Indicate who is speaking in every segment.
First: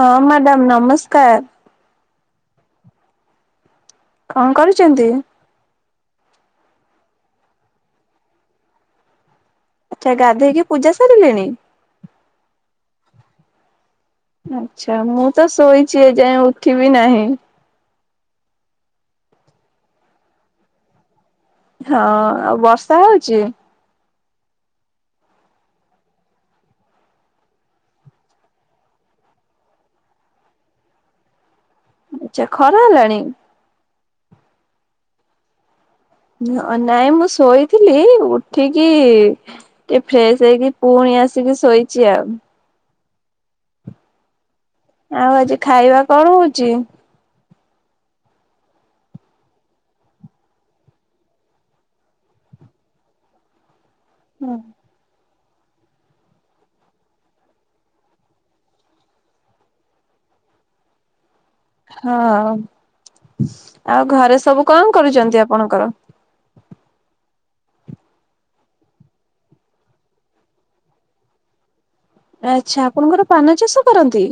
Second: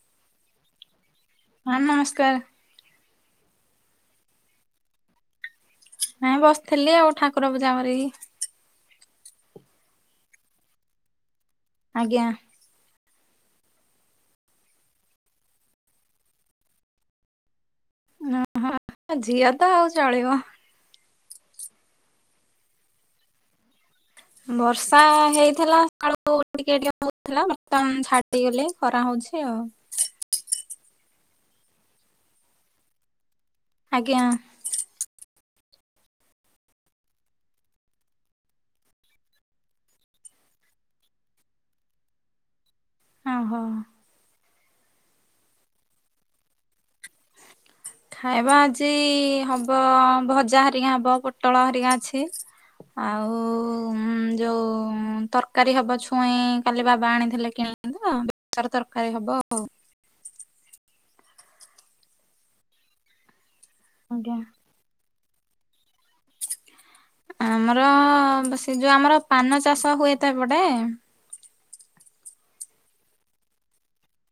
Speaker 1: ହଁ ମ୍ୟାଡ଼ାମ ନମସ୍କାର ।
Speaker 2: ହଁ ନମସ୍କାର ।
Speaker 1: କଣ କରୁଛନ୍ତି?
Speaker 2: ଆ ବସିଥିଲି ଆଉ, ଠାକୁର ପୂଜା କରିକି।
Speaker 1: ଆଛା, ଗାଧେଇକି ପୂଜା ସାରିଲେଣି?
Speaker 2: ଆଜ୍ଞା ।
Speaker 1: ଆଛା, ମୁଁ ତ ଶୋଇଛି ଏଯାଏଁ ଉଠିବି ନାହିଁ ।
Speaker 2: ହ ଝିଅ ତ ଆଉ ଚଳିବ ।
Speaker 1: ହଁ, ଆଉ ବର୍ଷା ହଉଚି?
Speaker 2: ବର୍ଷା ହେଇଥିଲା, ସକାଳୁ ଟିକେ ଟିକେ ହଉଥିଲା, ବର୍ତ୍ତମାନ ଛାଡି ଗଲେ, ଖରା ହ ଅଛି ଆଉ
Speaker 1: ଆଛା, ଖରା ହେଲାଣି?
Speaker 2: ଆଜ୍ଞା।
Speaker 1: ନ ନାଇଁ ମୁଁ ଶୋଇଥିଲି ଉଠିକି ଟିକେ ଫ୍ରେଶ ହେଇକି, ପୁଣି ଆସିକି ଶୋଇଛି ଆଉ
Speaker 2: ହ ହୋ।
Speaker 1: ଆଉ ଆଜି ଖାଇବା କଣ ହଉଚି?
Speaker 2: ଖାଇବା ଆଜି ହବ ଭଜା ହେରିକା ହବ, ପୋଟଳ ହେ ରିକା ଅଛି। ଆଉ ଯୋଉ ତର୍ ତରକାରୀ ହବ ଛୁଇଁ କାଲି ବାବା ଆଣିଥିଲେ କିଣିକି ତ, ତାକୁ ତରକାରୀ ହବ ଆଉ [unintelligible]
Speaker 1: ହଁ ଆଉ
Speaker 2: ଆଜ୍ଞା
Speaker 1: ଘରେ ସବୁ କଣ କରୁଛନ୍ତି? ଆପଣଙ୍କର?
Speaker 2: ଆମର ସେ ଯୋଉ ଆମର ପାନ ଚାଷ ହୁଏତ ଏପଟେ।
Speaker 1: ଆଛା, ଆପଣଙ୍କର ପାନ ଚାଷ କରନ୍ତି?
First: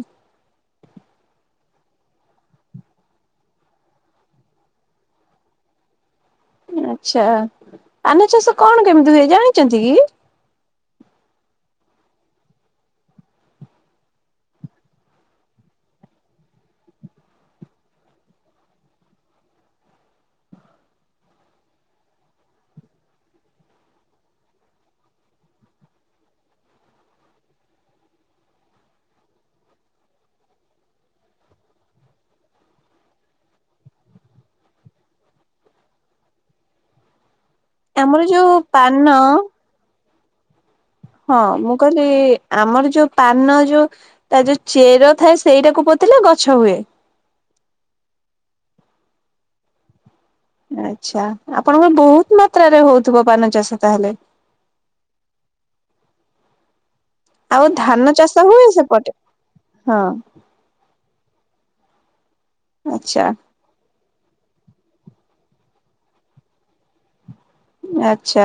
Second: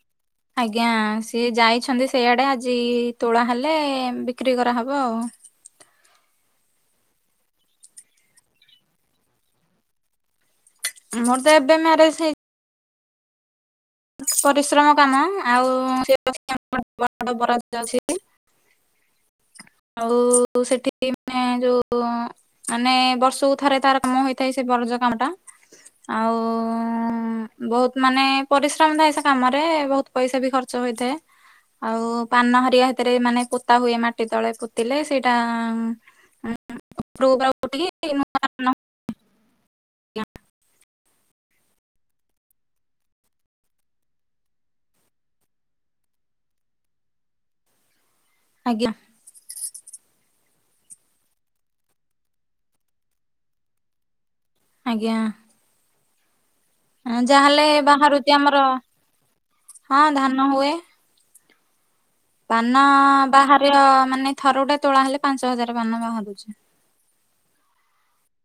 Speaker 2: ଆଜ୍ଞା ସିଏ ଯାଇଛନ୍ତି ସେଇଆଡେ ଆଜି ତୋଳା ହେଲେ ବିକ୍ରି କରାହେବ ଆଉ [unintelligible]
Speaker 1: ଆଛା ପାନ ଚାଷ କଣ କେମିତି ହୁଏ ଜାଣିଛନ୍ତି କି?
Speaker 2: ମୋର ତ ଏବେ ମ୍ୟାରେଜ ହେଇଛି। ପରିଶ୍ରମ କାମ ଆଉ [unintelligible] ବରାଦ୍ ଅଛି [inaudible] ଆଉ ସେଠି ମାନେ ଯୋଉ ମାନେ ବର୍ଷକୁ ଥରେ ତାର କାମ ହେଇଥାଏ ସେ ବ ପ୍ରୋଜ କାମଟା ଆଉ ବହୁତ ମାନେ ପରିଶ୍ ମ ଥାଏ ସେ କାମରେ ବହୁତ ପଇସା ବି ଖର୍ଚ୍ଚ ହେଇଥାଏ। ଆଉ ପାନ ହେରିକା ହେତିରେ ମାନେ ପୋତା ହୁଏ ମାଟି ତଳେ ପୋତିଲେ ସେଇଟା ମ୍ [unintelligible]
Speaker 1: ଆମର ଯୋଉ ପାନ
Speaker 2: ଜ୍ଞା
Speaker 1: ହଁ ମୁଁ କହିଲି ଆମର ଯୋଉ ପାନ ଯୋଉ ତା ଯୋଉ ଚେର ଥାଏ ସେଇଟା କୁ ପୋତିଲେ ଗଛ ହୁଏ।
Speaker 2: [inaudible] ଆଜ୍ଞା।
Speaker 1: ଆଛା ଆପଣଙ୍କ ବହୁତ ମାତ୍ରାରେ ହଉଥିବ ପାନ ଚାଷ ତାହେଲେ?
Speaker 2: ଆଜ୍ଞା। ହଁ
Speaker 1: ଆଉ
Speaker 2: ଯାହେଲେ
Speaker 1: ଧାନ ଚାଷ
Speaker 2: ବାହାରୁଛି
Speaker 1: ହୁଏ
Speaker 2: ଆମର
Speaker 1: ସେପଟେ
Speaker 2: ହଁ ଧାନ ହୁଏ। ପାନ
Speaker 1: ଆଚ୍ଛା।
Speaker 2: ବାହାରେୟ ମାନେ ଥରୁଟେ ତୋଳା ହେଲେ ପାଞ୍ଚ ହଜାର ପାନ ବାହାରୁଛି।
Speaker 1: ଆଛା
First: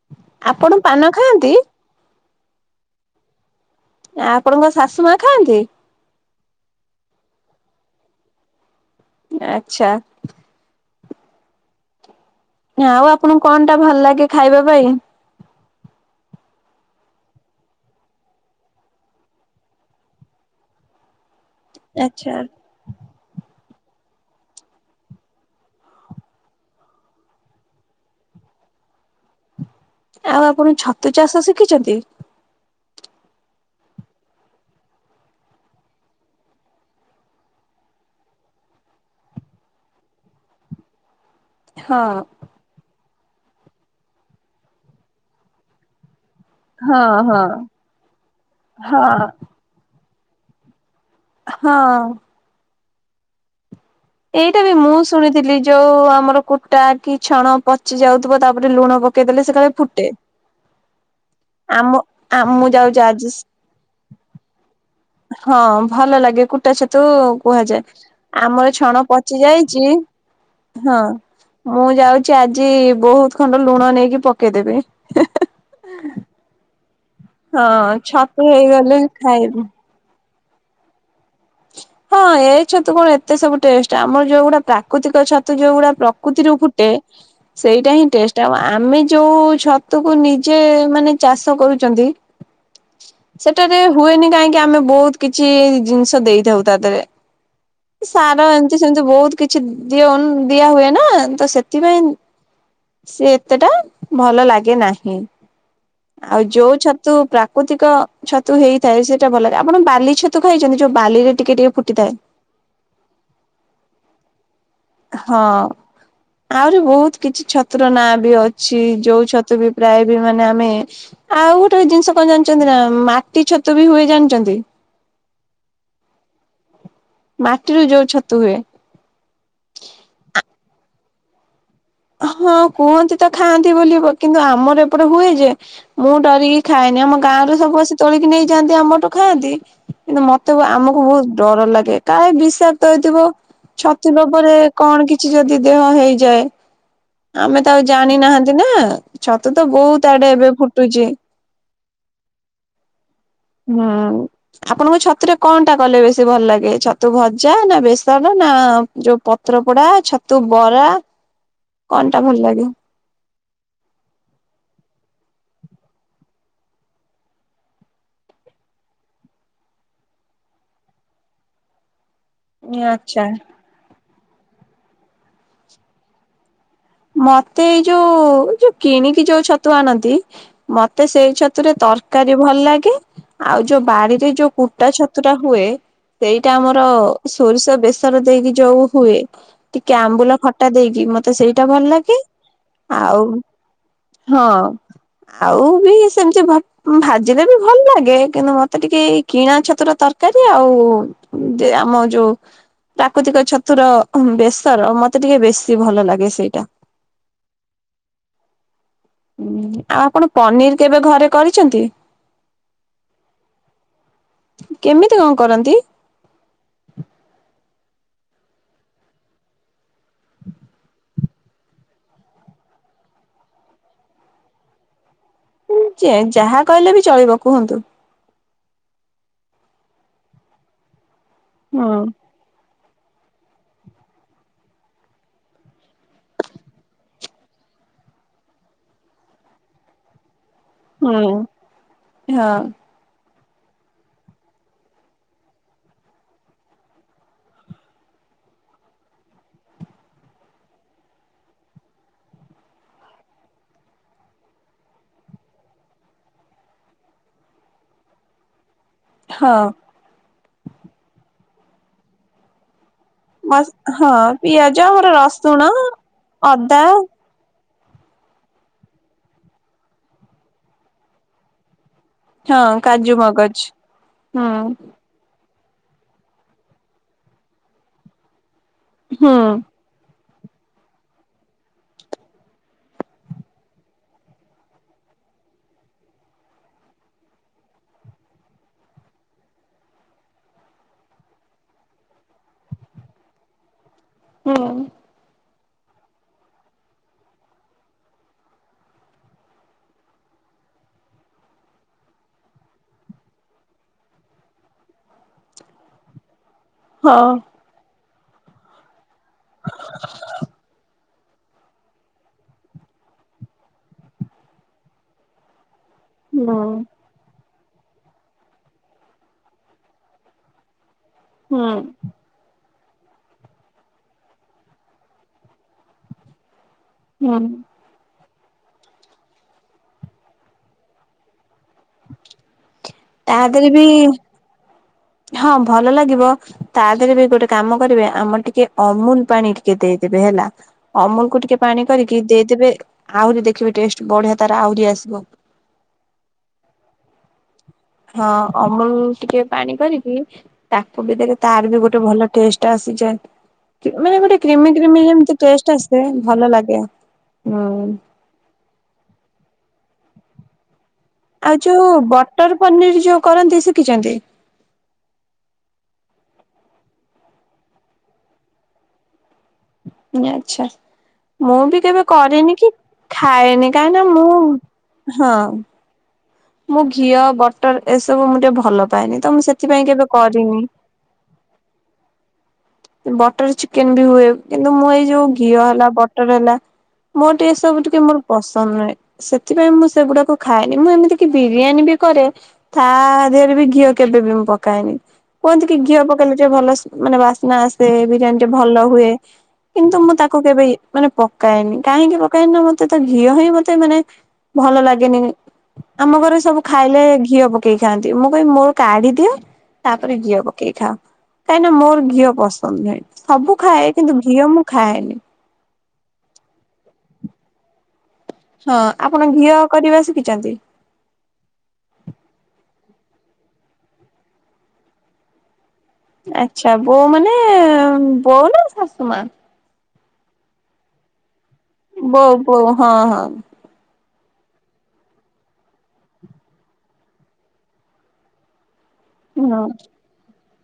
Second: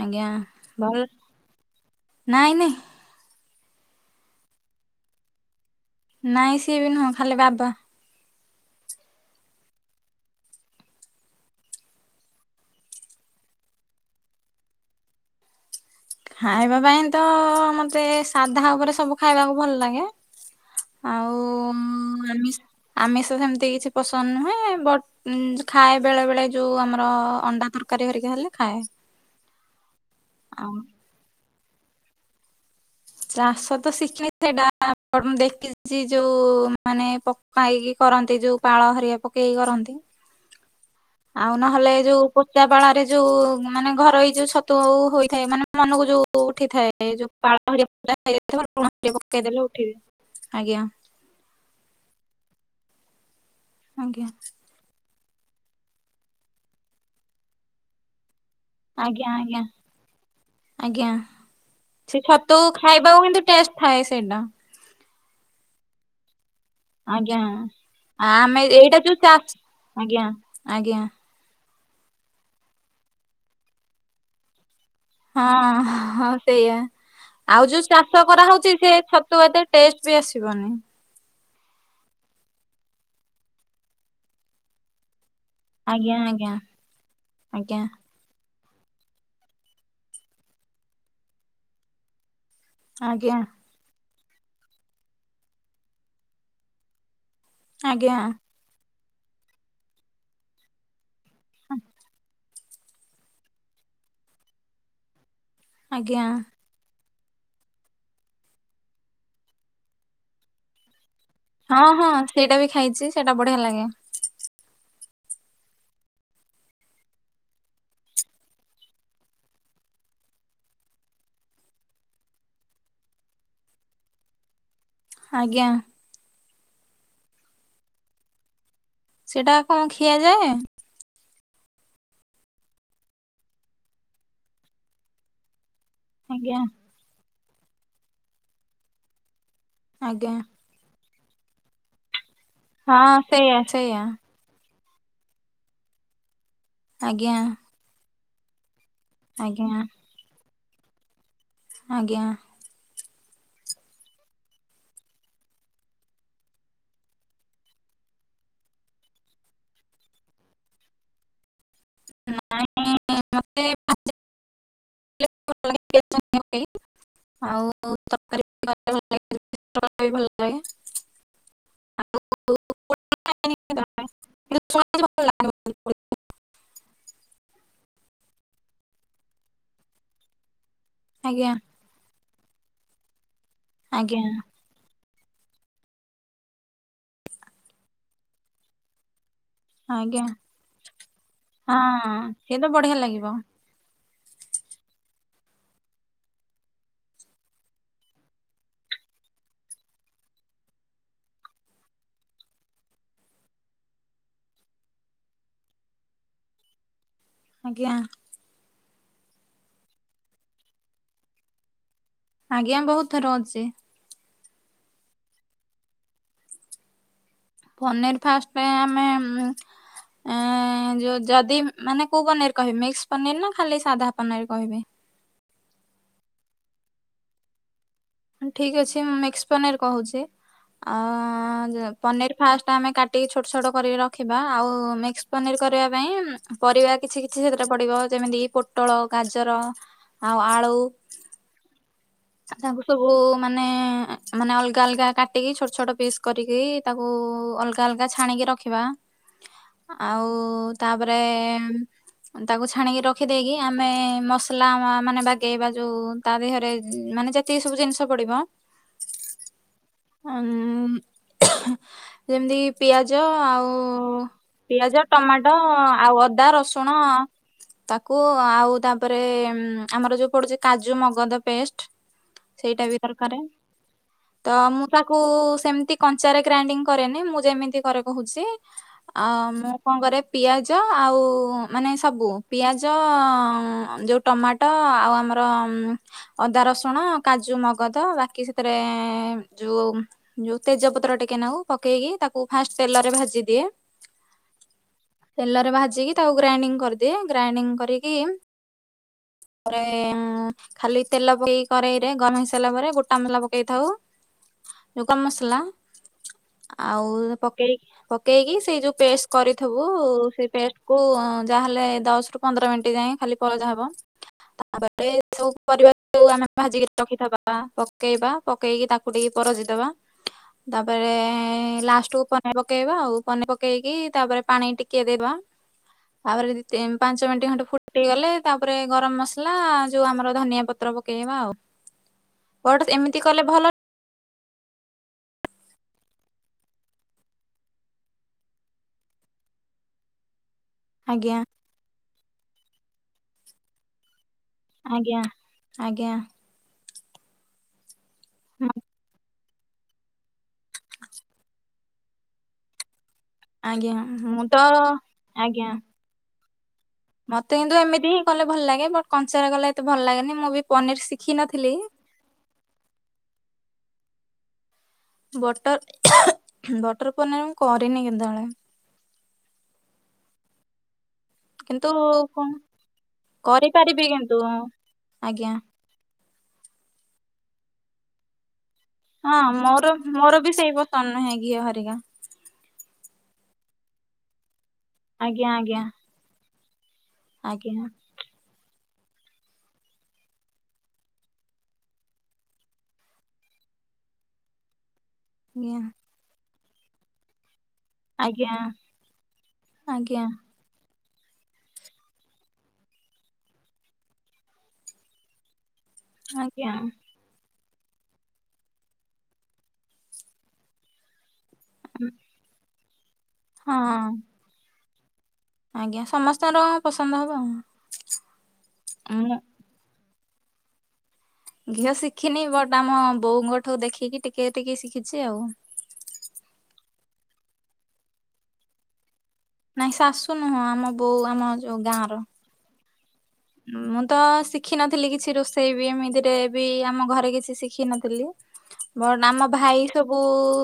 Speaker 2: ଆଜ୍ଞା
Speaker 1: ଆପଣ
Speaker 2: ଭଲ
Speaker 1: ପାନ ଖାଆନ୍ତି?
Speaker 2: ନାଇଁ ନାଇ
Speaker 1: ଆପଣଙ୍କ ଶାଶୁ ମା ଖାଆନ୍ତି?
Speaker 2: ନାଇଁ ସିଏ ବି ନୁହଁ ଖାଲି ବାବା।
Speaker 1: ଆଛା। ଆଉ ଆପଣଙ୍କୁ କଣ ଟା ଭଲ ଲାଗେ ଖାଇବା ପାଇଁ?
Speaker 2: ଖାଇବା ପାଇଁ ତ ମତେ ସାଧା ଉପରେ ସବୁ ଖାଇବାକୁ ଭଲ ଲାଗେ ଆଉ
Speaker 1: ଆଚ୍ଛା
Speaker 2: ଆମିଷ୍ ଆମିଷ ସେମିତି କିଛି ପସନ୍ଦ ନୁହେଁ ବଟ ଖାଏ ବେଳେ ବେଳେ ଯୋଉ ଆମର ଅଣ୍ଡା ତରକାରୀ ହେରିକା ହେଲେ ଖାଏ। [inaudible]
Speaker 1: ଆଉ ଆପଣ ଛତୁ ଚାଷ ଶିଖିଛନ୍ତି?
Speaker 2: ଚାଷ ତ ଶିଖିନି ସେଇଟା ମୁ ଦେଖିଛି ଯୋଉ ମାନେ ପକା ହେଇକି କରା କରନ୍ତି ଯୋଉ ପାଳ ହରିକା ପକେଇ କରନ୍ତି। ଆଉ ନହେଲେ
Speaker 1: ହଁ
Speaker 2: ଯୋଉ ପଚା ବାଳାରେ ଯୋଉ ମାନେ ଘର ଏଇ ଯୋଉ ଛତୁ ହୋଇଥାଏ ମାନେ ମନକୁ ଯୋଉ
Speaker 1: ହଁ
Speaker 2: ଉଠିଥାଏ ଯୋଉ
Speaker 1: ହଁ
Speaker 2: ପାଳ [unintelligible] ହେଇଯାଇଥିବ ଲୁଣ ଟିକେ
Speaker 1: ହଁ
Speaker 2: ପକେଇଦେଲେ ଉଠିବ। ଆଜ୍ଞା।
Speaker 1: ହଁ।
Speaker 2: ଆଜ୍ଞା
Speaker 1: ଏଇଟା ବି ମୁଁ ଶୁଣିଥିଲି ଯୋଉ ଆମର କୁଟା କି ଛଣ ପଚି ଯାଉଥିବ ତା ପରେ ଲୁଣ
Speaker 2: ଆଜ୍ଞା
Speaker 1: ପକେଇଦେଲେ ସେ
Speaker 2: ଆଜ୍ଞା
Speaker 1: ଖାଲି ଫୁଟେ।
Speaker 2: ଆଜ୍ଞା
Speaker 1: ଆମ
Speaker 2: ସେ
Speaker 1: ଆ
Speaker 2: ଛତୁ
Speaker 1: ମୁଁ ଯାଉଛି
Speaker 2: ଖାଇବାକୁ
Speaker 1: ଆଜି
Speaker 2: କିନ୍ତୁ ଟେଷ୍ଟ ଥାଏ ସେଇଟା।
Speaker 1: ହଁ ଭଲ ଲାଗେ କୁ ଟା ଛତୁ
Speaker 2: ଆଜ୍ଞା
Speaker 1: କୁହାଯାଏ।
Speaker 2: ଆମେ
Speaker 1: ଆମର
Speaker 2: ଏଇଟା
Speaker 1: ଛଣ
Speaker 2: ଯୋଉ
Speaker 1: ପଚି
Speaker 2: ଚାଷ
Speaker 1: ଯାଇଛି
Speaker 2: ଆଜ୍ଞା ଆଜ୍ଞା
Speaker 1: ହଁ ମୁଁ ଯାଉଛି ଆଜି ବହୁତ ଖଣ୍ଡ ଲୁଣ ନେଇକି ପକେଇଦେବି।
Speaker 2: ହଁ ହଁ ସେଇଆ।
Speaker 1: ହଁ
Speaker 2: ଆଉ ଯୋଉ ଚାଷ
Speaker 1: ଛତୁ
Speaker 2: କରାହଉଛି ସେ
Speaker 1: ହେଇଗଲେ
Speaker 2: ଛତୁ
Speaker 1: ଖାଇବି।
Speaker 2: ଏତେ ଟେଷ୍ଟ ବି ଆସିବନି।
Speaker 1: ହଁ ଏଇ ଛତୁ କଣ ଏତେ ସବୁ ଟେଷ୍ଟ ଆମର ଯୋଉ ଗୁଡା ପ୍ରାକୃତିକ ଛତ୍ ତୁ ଯୋଉଗୁଡା
Speaker 2: ଆଜ୍ଞା ଆଜ୍ଞା
Speaker 1: ପ୍ରକୃତିରୁ ଫୁଟେ
Speaker 2: ଆଜ୍ଞା
Speaker 1: ସେଇଟା ହିଁ ଟେଷ୍ଟ। ଟା ଆମେ ଯୋଉ ଛତୁକୁ ନିଜେ ମାନେ ଚାଷ କରୁଛନ୍ତି
Speaker 2: ଆଞା।
Speaker 1: ସେଟାରେ ହୁଏନି କାହିଁକି ଆମେ ବହୁତ କିଛି ଜିନିଷ ଦେଇଥାଉ ତା ଦେହରେ
Speaker 2: ଆଜ୍ଞା
Speaker 1: ସାର ଏମତି ସେମିତି ବହୁତ କିଛି ଦିଅ ନ ଦିଆ ହୁଏ ନା। ତ ସେଥିପାଇଁ ସିଏ ଏତେଟା ଭଲ ଲାଗେ ନାହିଁ।
Speaker 2: ଆଜ୍ଞା।
Speaker 1: ଆଉ ଯୋଉ ଛ ଛତୁ ପ୍ରାକୃତିକ ଛତୁ ହେଇଥାଏ? ସେଇଟା ଭଲ ଲାଗେ। ଆପଣ ବାଲି ଛତୁ ଖାଇଛନ୍ତି? ଯୋଉ ବାଲିରେ ଟିକେ ଟିକେ
Speaker 2: ହଁ ହଁ
Speaker 1: ଫୁଟିଥାଏ
Speaker 2: ସେଇଟା ବି ଖାଇଛି। ସେଇଟା ବଢିଆ ଲାଗେ।
Speaker 1: ହଁ। ଆହୁରି ବହୁତ କିଛି ଛତୁର ନାଁ ବି ଅଛି। ଯୋଉ ଛତୁ ବି ପ୍ରାୟ ବି ମାନେ ଆମେ ଆଉ ଗୋଟେ ଜିନିଷ କଣ ଜାଣିଛନ୍ତି ନା ମାଟି ଛତୁ ବି ହୁଏ ଜାଣିଛନ୍ତି?
Speaker 2: ଆଜ୍ଞା।
Speaker 1: ମାଟିରୁ ଯୋଉ ଛତୁ ହୁଏ?
Speaker 2: ସେଟା କଣ ଖିଆଯାଏ?
Speaker 1: ହଁ କୁହନ୍ତି ତ ଖାଆନ୍ତି ବୋଲି କିନ୍ତୁ, ଆମର ଏପଟେ ହୁଏ ଯେ ମୁଁ
Speaker 2: ଆଜ୍ଞା
Speaker 1: ଡରିକି ଖାଏନି। ଆମ ଗାଁରୁ ସବୁ ଆସି ତୋଳିକି ନେଇଯାଆନ୍ତି, ଆମଠୁ ଖାଆନ୍ତି। କିନ୍ତୁ
Speaker 2: ଆଜ୍ଞା
Speaker 1: ମତେ ଆମକୁ ବହୁତ ଡର ଲାଗେ କାଳେ ବିସ କ୍ତ
Speaker 2: ହଁ
Speaker 1: ହେଇଥିବ
Speaker 2: ସେଇଆ ସେଇଆ
Speaker 1: ଛତୁ ଲୋଭରେ କଣ କିଛି ଯଦି ଦେହ ହେଇଯାଏ?
Speaker 2: ଆଜ୍ଞା
Speaker 1: ଆମେ ତ ଆଉ ଜାଣି ନାହାନ୍ତି ନା? ଛତୁ ତ
Speaker 2: ଆଜ୍ଞା
Speaker 1: ବହୁତ ଆଡେ ଏବେ ଫୁଟୁଛି।
Speaker 2: ଆଜ୍ଞା।
Speaker 1: ହୁଁ ଆପଣଙ୍କୁ ଛତୁରେ କଣ ଟା କଲେ ବେଶୀ ଭଲ ଲାଗେ? ଛତୁ ଭଜା ନା ବେସର ନା ଯୋଉ ପତ୍ର ପୋଡା, ଛତୁ ବରା କଣ ଟା ଭଲ ଲାଗେ?
Speaker 2: ନାଇଁ [inaudible] ଆଉ [inaudible] ତରକାରୀ ଭଲ ଲାଗେ?
Speaker 1: ଆଚ୍ଛା ।
Speaker 2: [unintelligible]
Speaker 1: ମତେ ଏଇ ଯୋଉ ଯୋଉ କିଣିକି ଯୋଉ ଛତୁ ଆଣନ୍ତି? ମତେ ସେଇ
Speaker 2: ଆଜ୍ଞା
Speaker 1: ଛତୁରେ ତରକାରୀ ଭଲ ଲାଗେ। ଆଉ ଯୋଉ
Speaker 2: ଆଜ୍ଞା।
Speaker 1: ବାଡିରେ ଯୋଉ କୁଟା ଛତୁ ଛତୁ ଟା ହୁଏ ସେଇଟା ଆମର ସୋରିଷ ବେସର ଦେଇକି ଯୋଉ ହୁଏ। ଟିକେ
Speaker 2: ଆଜ୍ଞା
Speaker 1: ଆମ୍ବୁଲ ଖଟା ଦେଇକି ମତେ ସେଇଟା
Speaker 2: ହଁ
Speaker 1: ଭଲ ଲାଗେ।
Speaker 2: ସିଏ ତ ବଢିଆ
Speaker 1: ଆଉ
Speaker 2: ଲାଗିବ
Speaker 1: ହଁ। ଆଉ ବି ସେମିତି ଭ ଭାଜିଲେ ବି ଭଲ ଲାଗେ। କିନ୍ତୁ ମତେ ଟିକେ ଏଇ କିଣା ଛତୁର ତ ତରକାରୀ ଆଉ ଆମ ଯୋଉ ପ୍ରାକୃତିକ ଛତୁର ବେସର ମତେ ଟିକେ ବେଶୀ ଭଲ ଲାଗେ ସେଇ।
Speaker 2: ଆଜ୍ଞା।
Speaker 1: ହଁ ଆଉ ଆପଣ ପନିର କେବେ ଘରେ କରିଛନ୍ତି?
Speaker 2: ଆଜ୍ଞା ବହୁତ ଥର ଅଛି।
Speaker 1: କେମିତି କଣ କରନ୍ତି?
Speaker 2: ପନିର ଫାଷ୍ଟ ଆମେ ଏ ଯୋଉ ଯଦି ମାନେ କୋଉ ପନିର କହିବି? ମିକ୍ସ ପନିର ନା ଖାଲି ସାଧା ପନିର କହିବି?
Speaker 1: ଯାହା କହିଲେ ବି ଚଳିବ କୁହନ୍ତୁ।
Speaker 2: ଠିକ ଅଛି। ମୁଁ ମିକ୍ସ ପନିର କହୁଛି। ଆ
Speaker 1: ହୁଁ
Speaker 2: ପନିର ଫାଷ୍ଟ ଟ ଆମେ କାଟିକି ଛୋଟ ଛୋଟ କରିକି ରଖିବା। ଆଉ ମିକ୍ସ ପନିର କରିବା ପାଇଁ ପରିବା କିଛି କିଛି ସେଥିରେ ପଡିବ। ଯେମିତି କି ପୋଟଳ, ଗଜାର ଆଉ ଆ
Speaker 1: ହୁଁ। ହଁ
Speaker 2: ଆ ତାଙ୍କୁ ସବୁ ମାନେ ମାନେ ଅଲଗା ଅଲଗା କାଟିକି, ଛୋଟ ଛୋଟ ପିସ୍ କରିକି ତାକୁ ଅଲଗା ଅଲଗା ଛାଣିକି ରଖିବା। ଆଉ ତାପରେ ତାକୁ ଛାଣିକି ରଖିଦେଇକି ଆମେ ମସଲା ମାନେ ବାଗେଇବା, ଯୋଉ ତା ଦେହରେ ଉମ୍ ମାନେ ଯେତିକି ସବୁ ଜିନିଷ ପଡିବ?
Speaker 1: ହଁ।
Speaker 2: ଆ ଯେମିତି ପିଆଜ
Speaker 1: ମସ୍
Speaker 2: ଆଉ
Speaker 1: ହଁ
Speaker 2: ପିଆଜ
Speaker 1: ଆମର
Speaker 2: ଟମାଟୋ
Speaker 1: ରସୁଣ
Speaker 2: ଆଉ ଅଦା ରସୁଣ। ତାକୁ ଆଉ ତାପରେ ଆମର ଯୋଉ ପଡୁଛି କାଜୁ ମଗଦ ପେଷ୍ଟ।
Speaker 1: ହଁ
Speaker 2: ସେଇଟା ବି
Speaker 1: କାଜୁ
Speaker 2: ଦରକାର
Speaker 1: ମଗଜ ହୁଁ
Speaker 2: ତ ମୁଁ ତାକୁ। ସେମିତି କଞ୍ଚାରେ ଗ୍ରାଇଣ୍ଡିଙ୍ଗ କରେନି ମୁଁ ଯେମିତି କରେ କହୁଛି ଆ
Speaker 1: ହୁଁ
Speaker 2: ମୁଁ କଣ କରେ। ପିଆଜ ଆଉ ମାନେ ସବୁ ପିଆଜ ଯୋଉ ଟମାଟୋ ଆଉ ଆମ ରମ୍ ଅଦା ରସୁଣ କାଜୁ ମଗଦ ବାକି ସେଥିରେ ଯୋଉ ଯୋଉ ତେଜପତ୍ର ଟିକେ ପକେଇକି ତାକୁ ଫାଷ୍ଟ ତେଲରେ ଭାଜି ଦିଏ।
Speaker 1: ହୁଁ।
Speaker 2: ତେଲରେ ଭାଜିକି ତାକୁ ଗ୍ରାଇଣ୍ଡିଙ୍ଗ କରିଦିଏ ଗ୍ରାଇଣ୍ଡିଙ୍ଗ କରିକି ରେ ଉଁ ଖାଲି ତେଲ ପକେଇ କରୋଇ ରେ ଗରମ ହେଇ ସାରିଲା ପରେ ଗୋଟା ମସଲା ପକେଇଥାଉ। ଲୁଗା ମସଲା। ଆଉ
Speaker 1: ହଁ
Speaker 2: ପକେଇି ପକେଇକି ସେଇ ଯୋଉ ପେଷ୍ଟ କରିଥିବୁ ସେ ପେଷ୍ଟ କୁ ଯାହାଲେ ଦଶ ରୁ ପନ୍ଦର ମିନିଟ ଯାଏ ଖାଲି ପଜା ହବ ତାପରେ ଯୋଉ ପରିବା ଯୋଉ ଆମେ
Speaker 1: ହୁଁ
Speaker 2: ଭାଜିକି ରଖିଥିବା। ପକେଇବା ପକେଇକି ତାକୁ ଟିକେ ପରଜିଦବା ତାପ ତାପରେ
Speaker 1: ହୁଁ
Speaker 2: ଲାଷ୍ଟକୁ ପନିର ପକେଇ ପକେଇବା ଆଉ ପନି ପକେଇକି ତାପରେ ପାଣି ଟିକେ ଦେବା ତାପରେ ପାଞ୍ଚ
Speaker 1: ହୁଁ
Speaker 2: ମିନିଟ୍ ଖଣ୍ଟେ ଫୁଟିଗଲେ ତାପରେ ଗରମ ମସଲା ଯୋଉ ଆମର ଧନିଆ ପତ୍ର ପକେଇବା ଆଉ ବଟ ଏମିତି
Speaker 1: ତା
Speaker 2: କଲେ ଭଲ।
Speaker 1: ଦେହରେ ବି ହଁ ଭଲ ଲାଗିବ ତା ଦେହରେ ବି ଗୋଟେ କାମ କରିବେ ଆମର ଟିକେ ଅମୁଲ ପାଣି ଟିକେ ଦେଇ କେବେ ହେଲା ଅମୁଲ୍
Speaker 2: ଆଜ୍ଞା
Speaker 1: କୁୁ ଟିକେ ପାଣି କରିକି ଦେଇଦେବେ ଆହୁରି ଦେଖିବେ ଟେଷ୍ଟ ବଢିଆ ତ ଆହୁରି
Speaker 2: ଆଜ୍ଞା
Speaker 1: ଆସବ।
Speaker 2: ଆଜ୍ଞା
Speaker 1: ହଁ
Speaker 2: ମ-
Speaker 1: ଅମୁଲ୍ ଟିକେ ପାଣି କରିକି ତାକୁ ଭିତରେ ତାର ବି ଗୋଟେ ଟୁ ଭଲ ଟେଷ୍ଟ
Speaker 2: ଆଜ୍ଞା
Speaker 1: ଆସିଯାଏ ମାନେ ଗୋଟେ
Speaker 2: ମୁଁ ତ
Speaker 1: କ୍ରିମି କ୍ରିମି ଯେମିତି
Speaker 2: ଆଜ୍ଞା
Speaker 1: ଟେଷ୍ଟ ଆସେ ଭଲ ଲାଗେ।
Speaker 2: ମତେ
Speaker 1: ହୁଁ।
Speaker 2: କିନ୍ତୁ ଏମିତି ହିଁ କଲେ ଭଲ ଲାଗେ ବଟ କଞ୍ଚରା କଲେ ଏତେ ଭଲ ଲାଗେନି ମୁଁ ବି ପନିର ଶିଖି
Speaker 1: ଆଉ
Speaker 2: ନଥିଲି
Speaker 1: ଯୋଉ ବଟର ପନିର ଯୋଉ କରନ୍ତି ଶିଖିଛନ୍ତି?
Speaker 2: ବଟର ବଟର ପନିର ମୁଁ କରିନି କେତେବେଳେ।
Speaker 1: ନି ଆଚ୍ଛା। ମୁଁ ବି
Speaker 2: କିନ୍ତୁ
Speaker 1: କେବେ
Speaker 2: କଣ
Speaker 1: କରେନି କି ଖାଏନି କାହିଁକ
Speaker 2: କରିପାରିବି
Speaker 1: ନା ମୁଁ
Speaker 2: କିନ୍ତୁ
Speaker 1: ହଁ।
Speaker 2: ଆଜ୍ଞା
Speaker 1: ମୁଁ ଘିଅ ବଟର ଏସବୁ ମୁଁ ଟିକେ ଭଲ ପାଏନି ତ
Speaker 2: ହଁ
Speaker 1: ମୁଁ ସେଥିପାଇଁ
Speaker 2: ମୋର
Speaker 1: କେବେ
Speaker 2: ମୋର ବି
Speaker 1: କରିନି।
Speaker 2: ସେଇ ପତନ ନୁହେଁ ଘିଅ ହରିକା।
Speaker 1: ବଟର ଚିକେନ ବି ହୁଏ କିନ୍ତୁ ମୁଁ ଏଇ ଯୋଉ
Speaker 2: ଆଜ୍ଞା
Speaker 1: ଘିଅ
Speaker 2: ଆଜ୍ଞା
Speaker 1: ହେଲା ବଟର ହେଲା ମୋର ଟିକେ ଏ ସବୁ
Speaker 2: ଆଜ୍ଞା
Speaker 1: ଟିକେ ମୋର ପସନ୍ଦ ନୁହେଁ ସେଥିପାଇଁ ମୁଁ ସେଗୁଡାକୁ ଖାଏନି ମୁଁ ଏମିତି ବିରିୟାନୀ ବି କରେ ତା ଦେହରେ ବି ଘିଅ କେବେ ବି ମୁଁ ପକାଏନି। କୁହନ୍ତି କି
Speaker 2: ଆଜ୍ଞା
Speaker 1: ଘିଅ ପକେଇଲେ ଟେ ଭଲ ମାନେ ବାସ୍ନା ଆସ ସେ ବିରିୟାନୀ ଟି
Speaker 2: ଆଜ୍ଞା
Speaker 1: ଭଲ ହୁଏ କିନ୍ତୁ ମୁଁ
Speaker 2: ଆଜ୍ଞା
Speaker 1: ତାକୁ କେବେ ଇଏ ମାନେ ପକାଏନି କାହିଁକି ପକାଏନି ନା ମତେ ତ ଘିଅ ହିଁ ମତେ ମାନେ ଭଲ ଲାଗେନି। ଆମ ଘରେ ସବୁ
Speaker 2: ଆଜ୍ଞା
Speaker 1: ଖାଇଲେ ଘିଅ ପକ ପକେଇ ଖାଆନ୍ତି ମୁଁ କହିବି ମୋର କାଢି ଦିଅ ତାପରେ ଘିଅ ପକେଇ ଖାଅ କାହିଁକିନା ମୋର ଘିଅ ପସ ବୋଧେ ସବୁ ଖାଏ
Speaker 2: ହଁ
Speaker 1: କିନ୍ତୁ ଘଝିଅ ମୁଁ ଖାଏନି।
Speaker 2: ଆଜ୍ଞା ସମସ୍ତଙ୍କର ପସନ୍ଦ ହବ ଆଉ।
Speaker 1: ହଁ ଆପଣ ଘିଅ କରିବା ଶିଖିଛନ୍ତି?
Speaker 2: ଘିଅ ଶିଖିନି ବଟ୍ ଆମ ବୋଉଙ୍କ ଠକୁ ଦେଖିକି ଟିକେ ଟିକେ ଶିଖିଛି ଆଉ।
Speaker 1: ଆଚ୍ଛା ବୋଉ ମାନେ ବଉ ନା ଶାଶୁମା?
Speaker 2: ନାଇଁ ଶାଶୁ ନୁହଁ ଆମ ବୋଉ ଆମ ଯୋଉ ଗାଁ ର।
Speaker 1: ବୋଉ ବୋଉ ହଁ ହଁ।
Speaker 2: ମୁଁ ତ ଶିଖିନଥିଲି କିଛି ରୋଷେଇ ବି ଏମିତିରେ ବି ଆମ ଘରେ କିଛି ଶିଖିନଥିଲି। ଵଟ୍ ଆମ
Speaker 1: ହଁ
Speaker 2: ଭାଇ ସବୁ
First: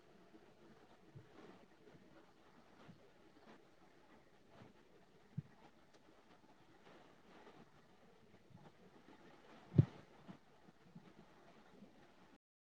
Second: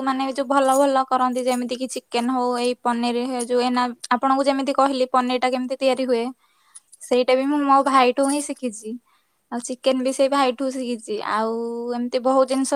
Speaker 2: ମାନେ ଯୋଉ ଭଲ ଭଲ କରନ୍ତି ଯେମିତି କି ଚିକେନ ହଉ ଏଇ ପନିର ହେ ଯୋଉ ଏନା ଆପଣଙ୍କୁ ଯେମିତି କହିଲେ ପନିରଟା କେମିତି ତିଆରି ହୁଏ ସେଇଟା ବି ମୁଁ ମୋ ଭାଇଠୁ ହିଁ ଶିଖିଛି। ଆଉ ଚିକେନ ବି ସେଇ ଭାଇଠୁ ଶିଖିଛି ଆଉ ଏମିତି ବହୁତ ଜିନିଷ